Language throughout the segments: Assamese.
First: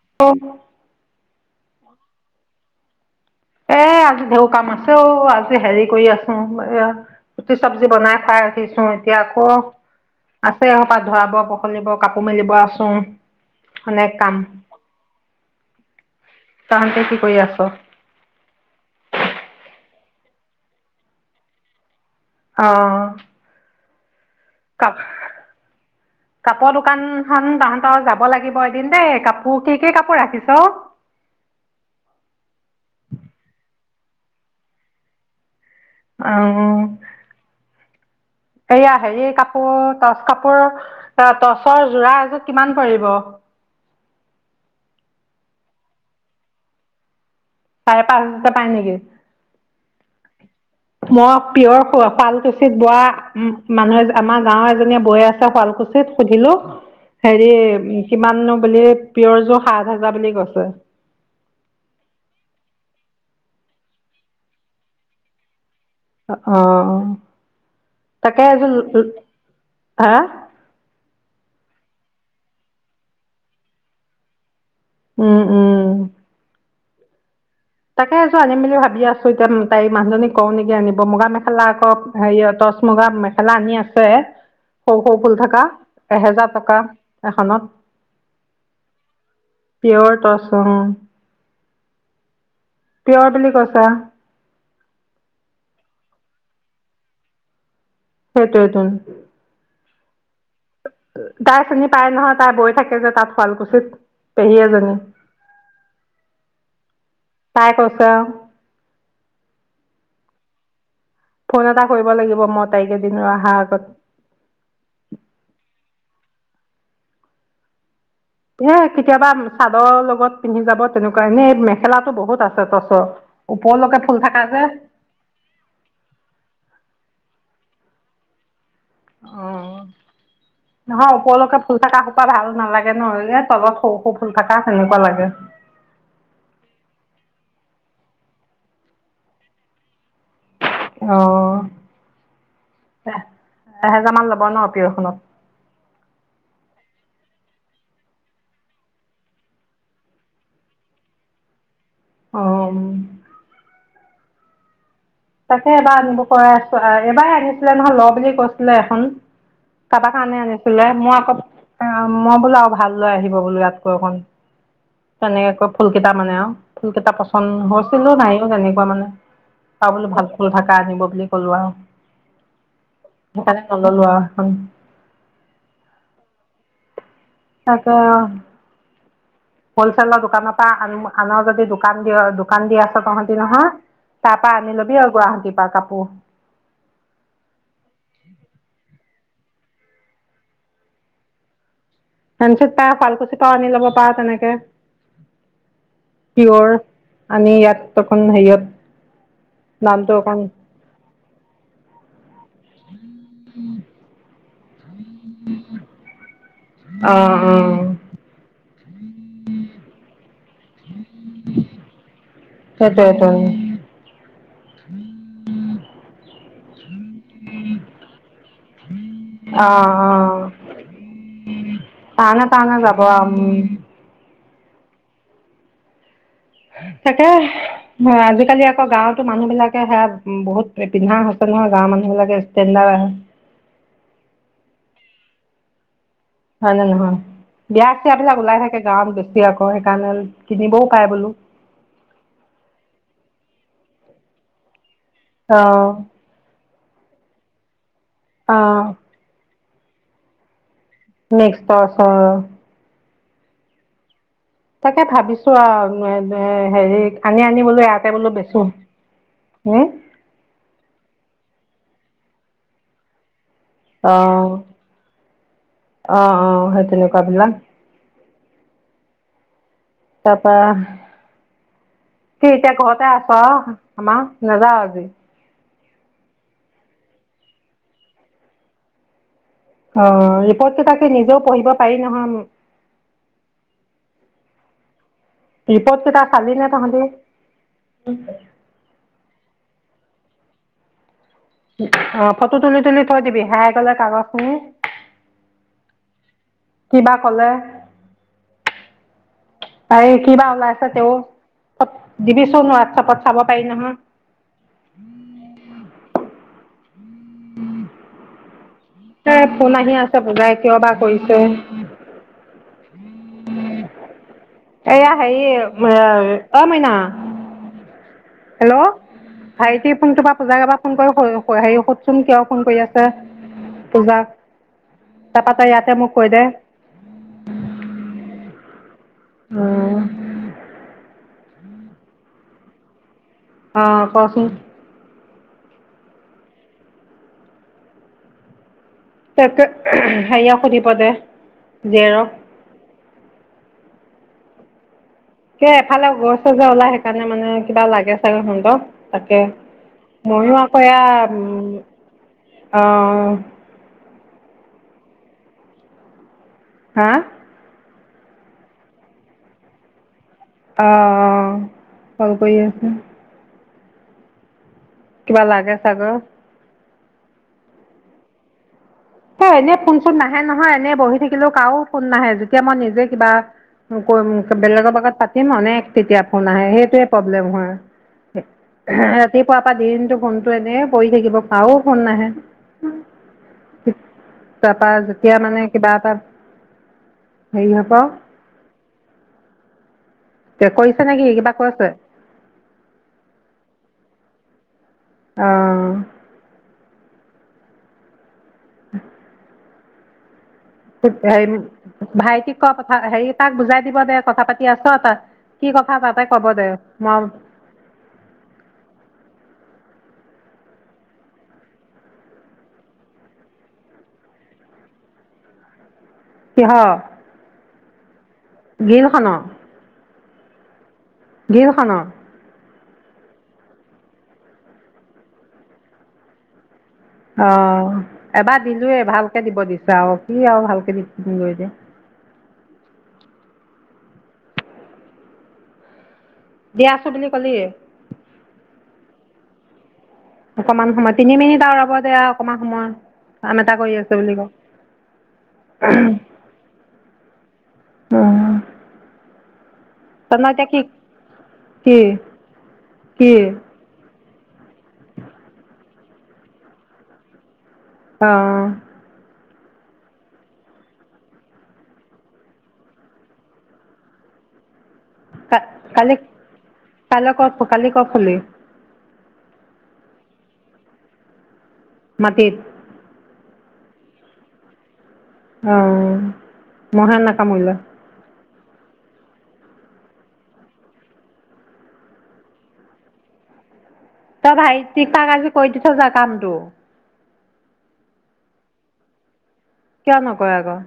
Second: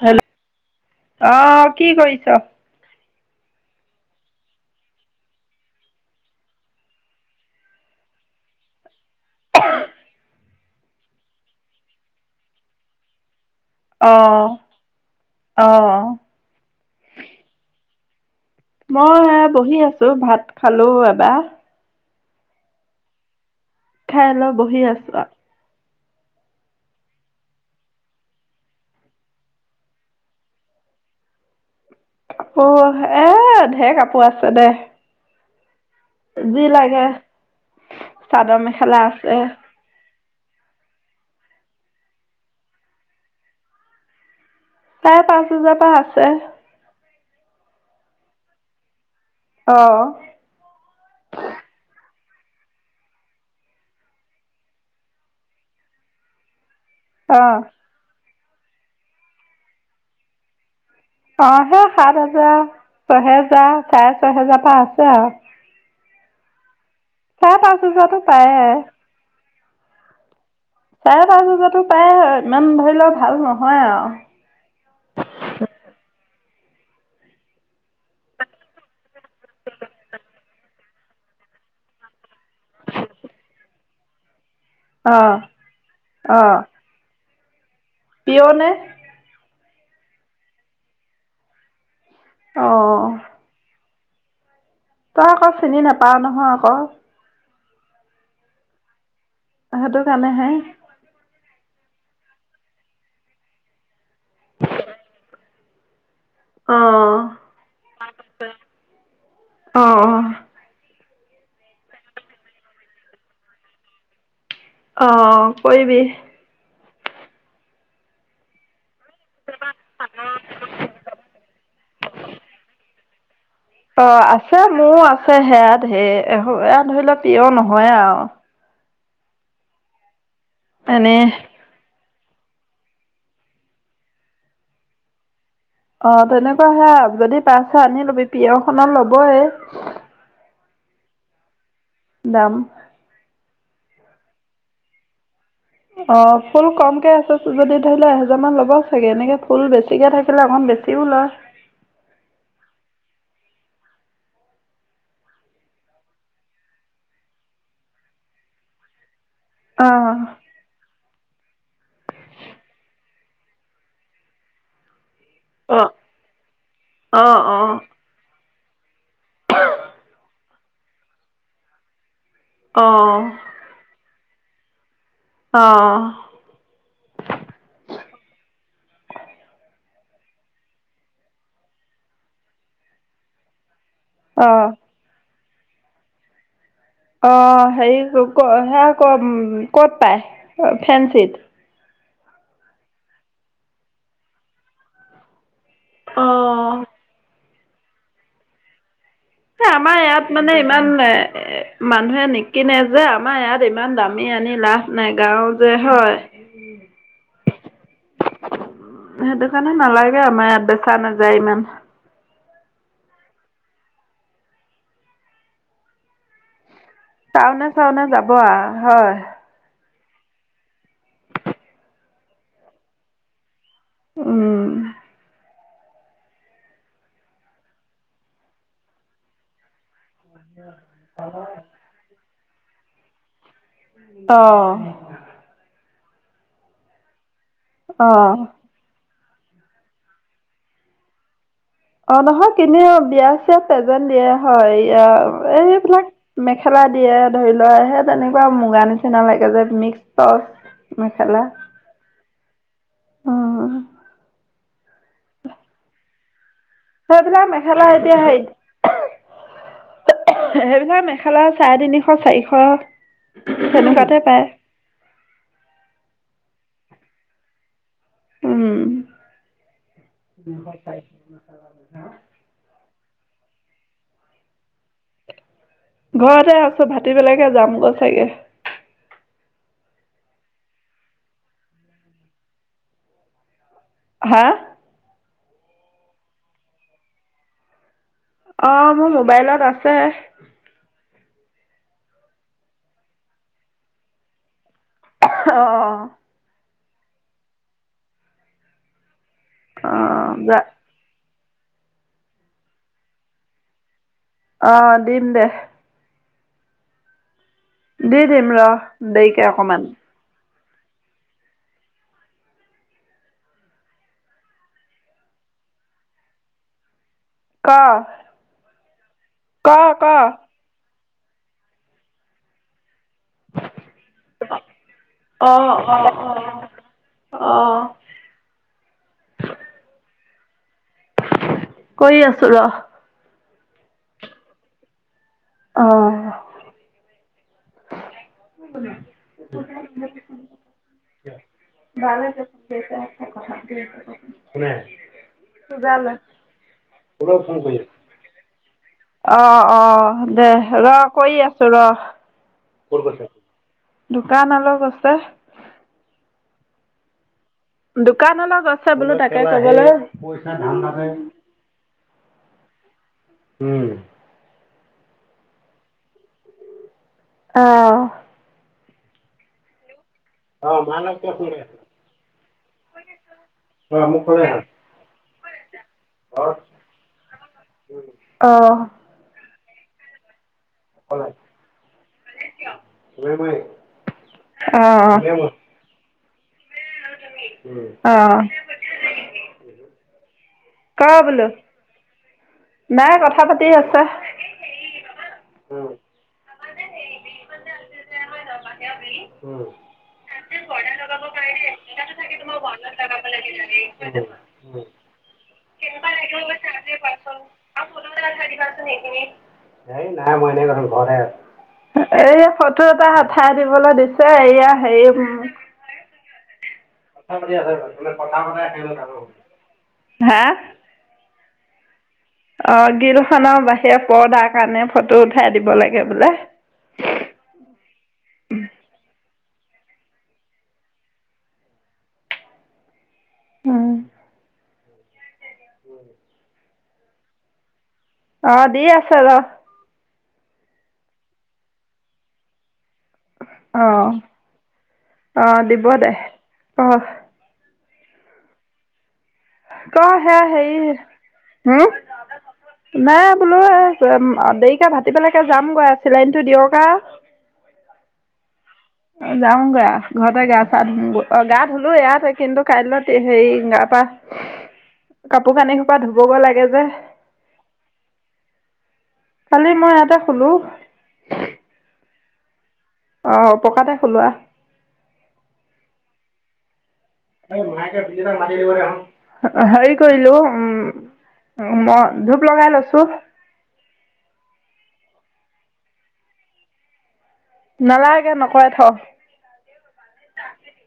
হেল্ল এ ও কি কৰিছ এ আজি ডেও কাম আছে অ আজি হেৰি কৰি আছো। এয়া ৰুটি চব্জি বনাই খাই ৰাখিছো। এতিয়া আকৌ আছেপাত ভৰাব পখলিয়াব কাপোৰ মেলিব আছোঁ মানে কাম অ' অ' তাহতে কি কৰি আছ? মই বহি আছো ভাত খালো এবা অহ খাই অলপ বহি আছো আৱ কাপোৰ দোকানখন তাহ তাহত যাব লাগিব এদিন দেই কাপোৰ কি কি কাপোৰ ৰাখিছ? কাপোৰ এ ঢেৰ কাপোৰ আছে দে অ যি লাগে চাদৰ এইয়া মেখেলা হেৰি আছে কাপোৰ টচ কাপোৰ টচৰ যোৰা এযোৰত কিমান পৰিব? প্ৰায় পাঁচ হাজাৰ পা আছে। চাৰে পাঁচ হেজা পাই নেকি? অঁ। মই প্ৰিয়ৰ শুৱালকুচিত বোৱা উম মানুহে আমাৰ গাঁওৰ এজনীয়ে বৈ আছে শুৱাল কোচিত সুধিলোঁ। অ' হেৰি অ' কিমাননো বুলি প্ৰিয়ৰ জোৰ সাত হোজাৰ বুলি কৈছে। অঁ সেই সাত হেজাৰ, ছহেজাৰ চাৰে, ছয়হেজাৰ পৰা আছে আৰু অঁ চাৰে পাঁচ হাজাৰতো তাকে পায়ে এযোৰ ল হাঁ চাৰে পাঁচ হাজাটো পায় ইমান ধৰি লওঁক ভাল নহয় আওঁ উম উম। তাকে এযোৰ আনিম বুলি ভাবি আছো এতিয়া তাইৰ মানুজনী কওঁ নেকি আনিব মুগা মেখেলা আকৌ হেৰি হট মুগা মেখেলা আনি আছে। সৰু সৰু ফুল অ' থকা এহেজাৰ টকা এখনত পিয়নে প্ৰিয়ত টচ অঁ। অঁ প্ৰিয়ৰ বুলি কৈছা। তই আকৌ চিনি নাপাওঁ নহয় আকৌ। সেইটোৱেটোন। সেইতত কাৰণে সে তাই চিনি পায় নহয় তাই গৈ থাকে যে তাত শুৱালকুছিত, পেহী এজনী। তাই কৈছে আৰু অঁ -অঁ। ফোন এটা কৰিব লাগিব মই তাইক এদিনৰ অহা আগত। অঁ কৰিবি। এ কেতিয়াবা চাদৰ লগত পিন্ধি যাব তেনেকুৱা এনেই মেখেলাটো বহুত আছে টচৰ। ওপৰলৈকে ফুল অঁ থকা আছে যে মোৰ আছে সেয়া ধেৰ, এ এয়া ধৰি লওক প্ৰিয়ৰ নহয় আৰু। অঁ নহয় এনেই ওপৰলৈকে ফুল থকা সোপা ভাল নালাগে নহয়নে তলত সৰু-সৰু ফুল থকা সেনেকোৱা লাগে। অঁ তেনেকুৱা সেয়া যদি, আনি লবি প্ৰিয়ৰ খনৰ ল'বই। [inaudible] অঁ এ দাম এহেজাৰ মান ল'ব ন প্ৰিয়ৰখনত। অঁ ফুল কমকে আছে যদি ধৰি ল এহেজাৰ মান ল'ব চাগে এনেকে ফুল বেছিকে থাকিলে অকণ বেচিও লয়। অঁ। তাকে এবাৰ আনিব পৰাই আছো, এবাৰ আনিছিলে নহয় ল বুলি কৈছিলে এখন। কাৰবাৰ অঁ কাৰণে আনিছিলে, মই আকৌ অঁ মই বোলো আৰু ভাল লৈ আহিব বোলো ইয়াতকৈ অকন। তেনেকে কৈ ফুল অঁ কেইটা মানে আৰু ফুল কেইটা পচন্দ হৈছিলো নাইওঁ তেনেকে মানে পাবলৈ ভাল ফুল থাকা আনিব বুলি ক'লো আৰু। অঁ অঁ সেইকাৰণে নল'লো আৰু সেইখন। অঁ। তাকে অঁ। হলছেলৰ দোকানৰ পৰা আন আনৰ যদি দোকান দি -দোকান দি আছে তহতি নহয় তাৰ পৰা অঁ আনি ল'বি আৰু গুৱাহাটীৰ পৰা কাপোৰ। অঁ হেৰি সেয়া ক ক'ত পায়, ফেন্ঞ্চিত। ফেঞ্চিত পাই শুৱালকুছি পাওঁ আনি ল'ব পাৰ তেনেকে। অ পিয়ৰ, আনি ইয়াত তখন হেৰিয়ত এ আমাৰ দামটো ইয়াত অকণ মানে ইমান এ মানুহে নে কিনে যে আমাৰ ইয়াত ইমান দামী আনি লাভ নাই গাঁও যে হয়। অ অ সেইটো কাৰণে নালাগে আমাৰ ইয়াত। চোৱা নাযায় ইমান। সেইটোৱেটো। টাউনে-চাওনে যাব আৰু হয়। অঁ তাউনে তাওনে যাব আৰু উম্। উম। তাকে আজিকালি আকৌ গাঁৱতো মানুহ বিলাক এ সেয়া উম বহুত পিন্ধা হৈছে নহয় গাঁৱৰ মানুহ বিলাকে ষ্টেণ্ডাৰ অঁ হয় নে নহয়, বিয়া চিয়াবিলাক অ ওলাই থাকে গাঁৱত [unintelligible] আকৌ সেইকাৰণে কিনিবও পাই বোলো। অঁ নহয় কিনেও, বিয়া চিয়াত পেযেণ্ট দিয়ে হয়। এতিয়া অ এইবিলাক মেখেলা দিয়ে ধৰি লোৱা সে তেনেকুৱা অ মুগা নিচিনা লাগে যে। মিক্স মিক্স টচৰ। অঁ তাকে ভাবিছো আৰু এ হেৰি সেইবিলাক আনি- আনি বোলো মেখেলা ইয়াতে এতিয়া বোলো হেৰি বেচো। হম সেইবিলাক মেখেলা চাৰে তিনি শ চাৰিশ তেনেকুৱাতে পায়। অঁ-অঁ সেই তেনেকুৱা বিলাক। উম! তাৰপৰা [inaudible] তাতে আছ আমাৰ নাযাৱ আজি? ঘৰতে আছো ভাতিবেলাকে যাম গৈ চাগে। অ ৰিপৰ্টটো তাকে নিজেও পঢ়িব পাৰি নহয় [unintelligible] হা! ৰিপৰ্টকেইটা চালি নে তহঁতি? অ মোৰ মোবাইলত আছে। অ ফটো তুলি-তুলি থৈ দিবি হেৰাই গলে কাগজখিনি। [unintelligible] আহ কিবা কলে, অ এই কিবা যা ওলাই আছে তেওঁৰ? [unintelligible] দিবিচোন হোৱাটছপত চাব পাৰি নহয়। আহ দিম দে। দি দিম ৰ। এ দেৰিকে ফোন অকমান আহি আছে, পুজাই কিয় বা কৰিছে? এইয়া হেৰি [unintelligible] অ ম‌ইনা? ক? হেল্ল' ক ভাইটি ক ফোনটোৰ পৰা পূজাক এবাৰ ফোন কৰি [unintelligible] হেৰি সুধচোন কিয় ফোন কৰি আছে? [unintelligible] পূজাক তাৰপ ত‌ই ইয়াতে মোক কৈ দে? অঁ! আহ! [inaudible] কৰি আছো ৰ। আহ কৰচোন? অঁ! [inaudible] তাকে [unintelligible] সেইয়ক সুধিব দে জীয়েৰক। [unintelligible] কোনে? সেই এফালে গৈছে যে ওলাই সেইকাৰণে মানে কিবা লাগে চাগে সিহঁত তাকে। অ' অ' দে ময়ো আকৌ ৰ এয়া কৰি আছো ৰ। অঁ! দোকান অলপ আছে। হা! দোকান অলপ আছে বোলো তাকে কবলৈ আহ! অ! [unintelligible] কৰি আছে উম! কিবা লাগে চাগৈ। আহ! সেই এনে ফোন-চোন নাহে নহয়, এনে বহি থাকিলো কাৰো ফোন নাহে, যেতিয়া মই নিজেই কিবা বেলেগৰ লগত পাতিম, অনেক তেতিয়া ফোন আহে সেইটোৱেই প্ৰব্লেম হয়। অ' [unintelligible] পুৱাৰ পৰা দিনটো ফোনটো এনেই পৰি থাকিব কাৰো ফোন নাহে। তাৰপা যেতিয়া মানে কিবা এটা হেৰি হ'ব আহ! কৰিছে নেকি, কিবা কৈছে? নাই কথা পাতি আছে। অঁ! [inaudible] হেৰি ভাইটিক কোৱা কথা হেৰি তাক বুজাই দিব দে কথা পাতি আছ তই কথা তাতে ক'ব দে মই এই নাই মই এনেই কৈছোঁ ঘৰতে আছোঁ। এই ফটো এটা উঠাই দিবলে দিছে এইয়া হেৰি উম কিহৰ কথা পা আ গ্ৰীলখনৰ হা গিলখনৰ অ গিলখনৰ বাহিৰে পৰ্দাৰ কাৰণে ফটো উঠাই দিব লাগে বোলে। অ এবাৰ দিলোয়ে ভালকে দিব দিচে আউ কি আৰু ভালকে দিম গৈ এতিয়া। [unintelligible] উম দিয়া আছো বুলি কলি। [unintelligible] অকমান সময় তিনি মিনিট আৰু ৰ'ব দে আও অকণমান সময় কাম এটা কৰি অঁ আছো বুলি অঁ দিব দে অঁ উম ক সে সেই হো কি কোনে কি বোলো এই অ দেৰিকে ভাতি পেলেকে যামগৈ চিলাইনটো দিয়ক আও অঁ যাওঁগে আউ গা ঘৰতে গা চা ধ অ গা ধুলো ইয়াতে কিন্তু কাইলৈত হেৰি গা পা কাপোৰ কানি সোপা ধুব কালি গৈ লাগে যে। কাইলৈ কফ কালি কফ হ'লি কালি মই ইয়াতে শুলো। মাটিত অঁ পকাতে শুলো আও। অ মহে নাকামুৰিলে। হেৰি কৰিলো উম। উ মই ধূপ লগাই লৈছো। তই ভাইটি কাক আজি কৰি দিছ যা কামটো। নালাগে নকৰে থ। কিয় নকৰে ক।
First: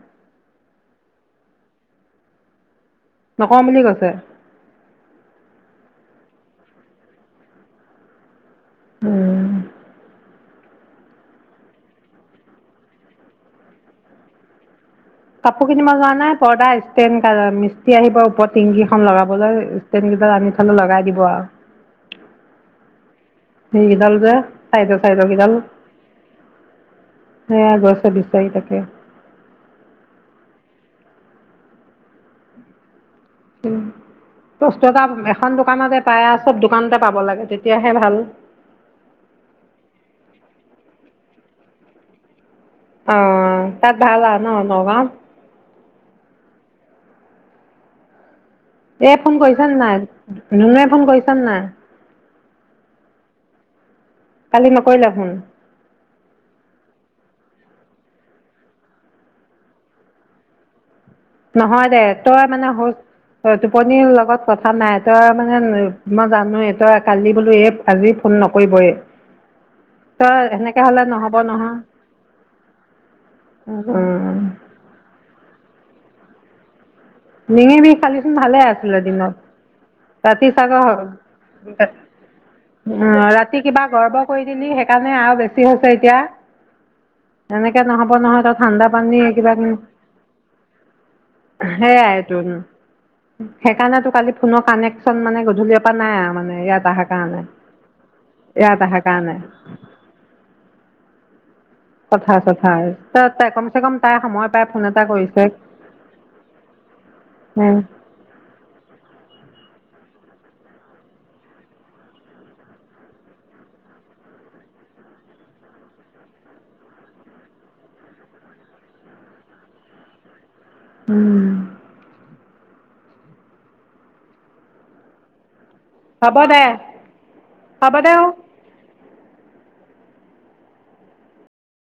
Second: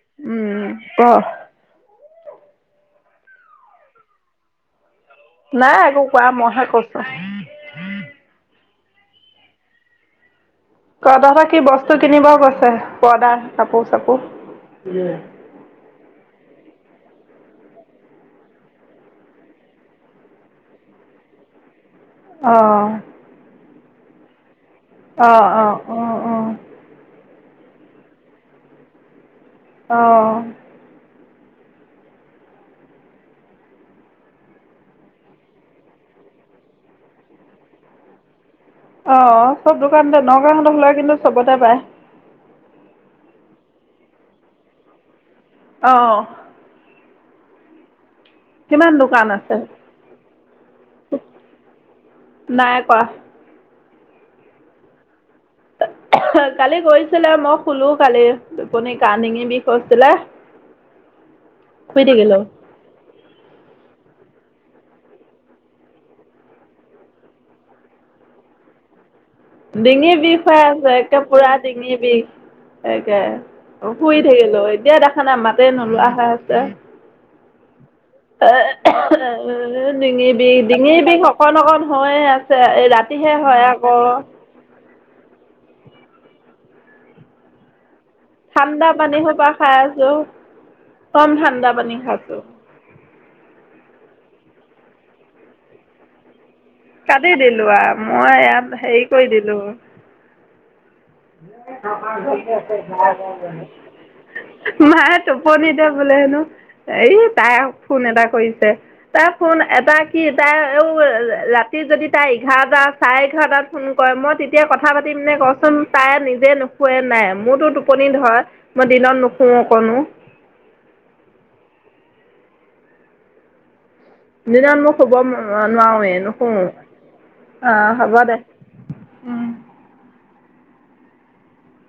কহ নকওঁ বুলি কৈছে। নাই একো কোৱা মইহে কৈছো। উম ক তহতৰ কি বস্তু কিনিব গৈছে পৰ্দাৰ কাপোৰ চাপো কাপোৰ কিনিব যোৱা নাই পৰ্দা ষ্টেণ কা মিস্তি আহিব ওপৰত টিংগিখন লগাবলৈ ষ্টেণ সেইডাল আনি থলো লগাই দিব আউ আহ সেইডাল যে চাইদ চাইদ কিদাল অ অ অ সে গছে বিচাৰি তাকে অঁ হোম বস্তু এটা এখন দোকানতে পায় আৰু চব দোকানতে পাব লাগে তেতিয়াহে ভাল অ চব দোকানতে নগাঁওখনক লই কিন্তু চবতে পায় অ তাত ভাল আউ ন নগাওঁ [unintelligible] কিমান এ দোকান ফোন আছে কৰিছ নে নাই নুনুৱে ফোন কৰিছ নে নাই নাই কৱা কালি নকৰিলা ফোন কালি গৈছিলে মই শুলো কালি টোপনি দিঙি বিষ হৈছিলে অ [unintelligible] নহয় দে তই মানে হুই হয় টোপনি লগ লগত কথা নাই তই মানে মই জানোৱেই তই কালি বোলো এই আজি ফোন নকৰিবয়ে ডিঙিৰ বিষ হয় আছে একে পুৰা নহয় ডিঙিৰ বিষ তাকে শুই থাকিলো এতিয়া দেখা নাই মাতেই নলোৱা হয় আছে মিঙিব কালিচোন ভালে আছিলে দিনত ডিঙি ৰাতি বিষ ডিঙি চাগৰ বিষ অকণ অকণ হৈয়ে আছে এই ৰাতিহে ৰাতি হয় কিবা আকৌ গৰ্ব কৰি সেইকাৰণে আৰু বেছি হৈছে এতিয়া এনেকে নহব নহয় ত ঠাণ্ডা পানী সোপা এগিলাচ খাই আছো কম ঠাণ্ডা পানী খাইছো সেইকাৰণে তো কালি ফোনৰ কানেকচন মানে গধূলিৰ পৰা নাই আৰু মানে ইয়াত আহা কাটি কানে দিলো আৰু মই ইয়াত ইয়াতে আহা হেৰি কৰি কানে চথা ছে তাই কমচে কম তাই সময় পাই ফোন এটা মায়ে কৰিছে টোপনি তে বোলে হেনো এই তাই ফোন এটা কৰিছে তাই ফোন এটা কি তাই আৰু ৰাতি যদি তাই এঘাৰটা চাৰে এঘাৰটাত ফোন কৰে মই তেতিয়া কথা পাতিম নে কচোন তাই নিজে নোখোৱে নাই মোৰতো টোপনি ধৰ মই দিনত নুখোওঁ অকনো উম দিনত মোক হ'ব নোৱাৰৱে হ'ব নুশু দে আহ হ'ব দে উম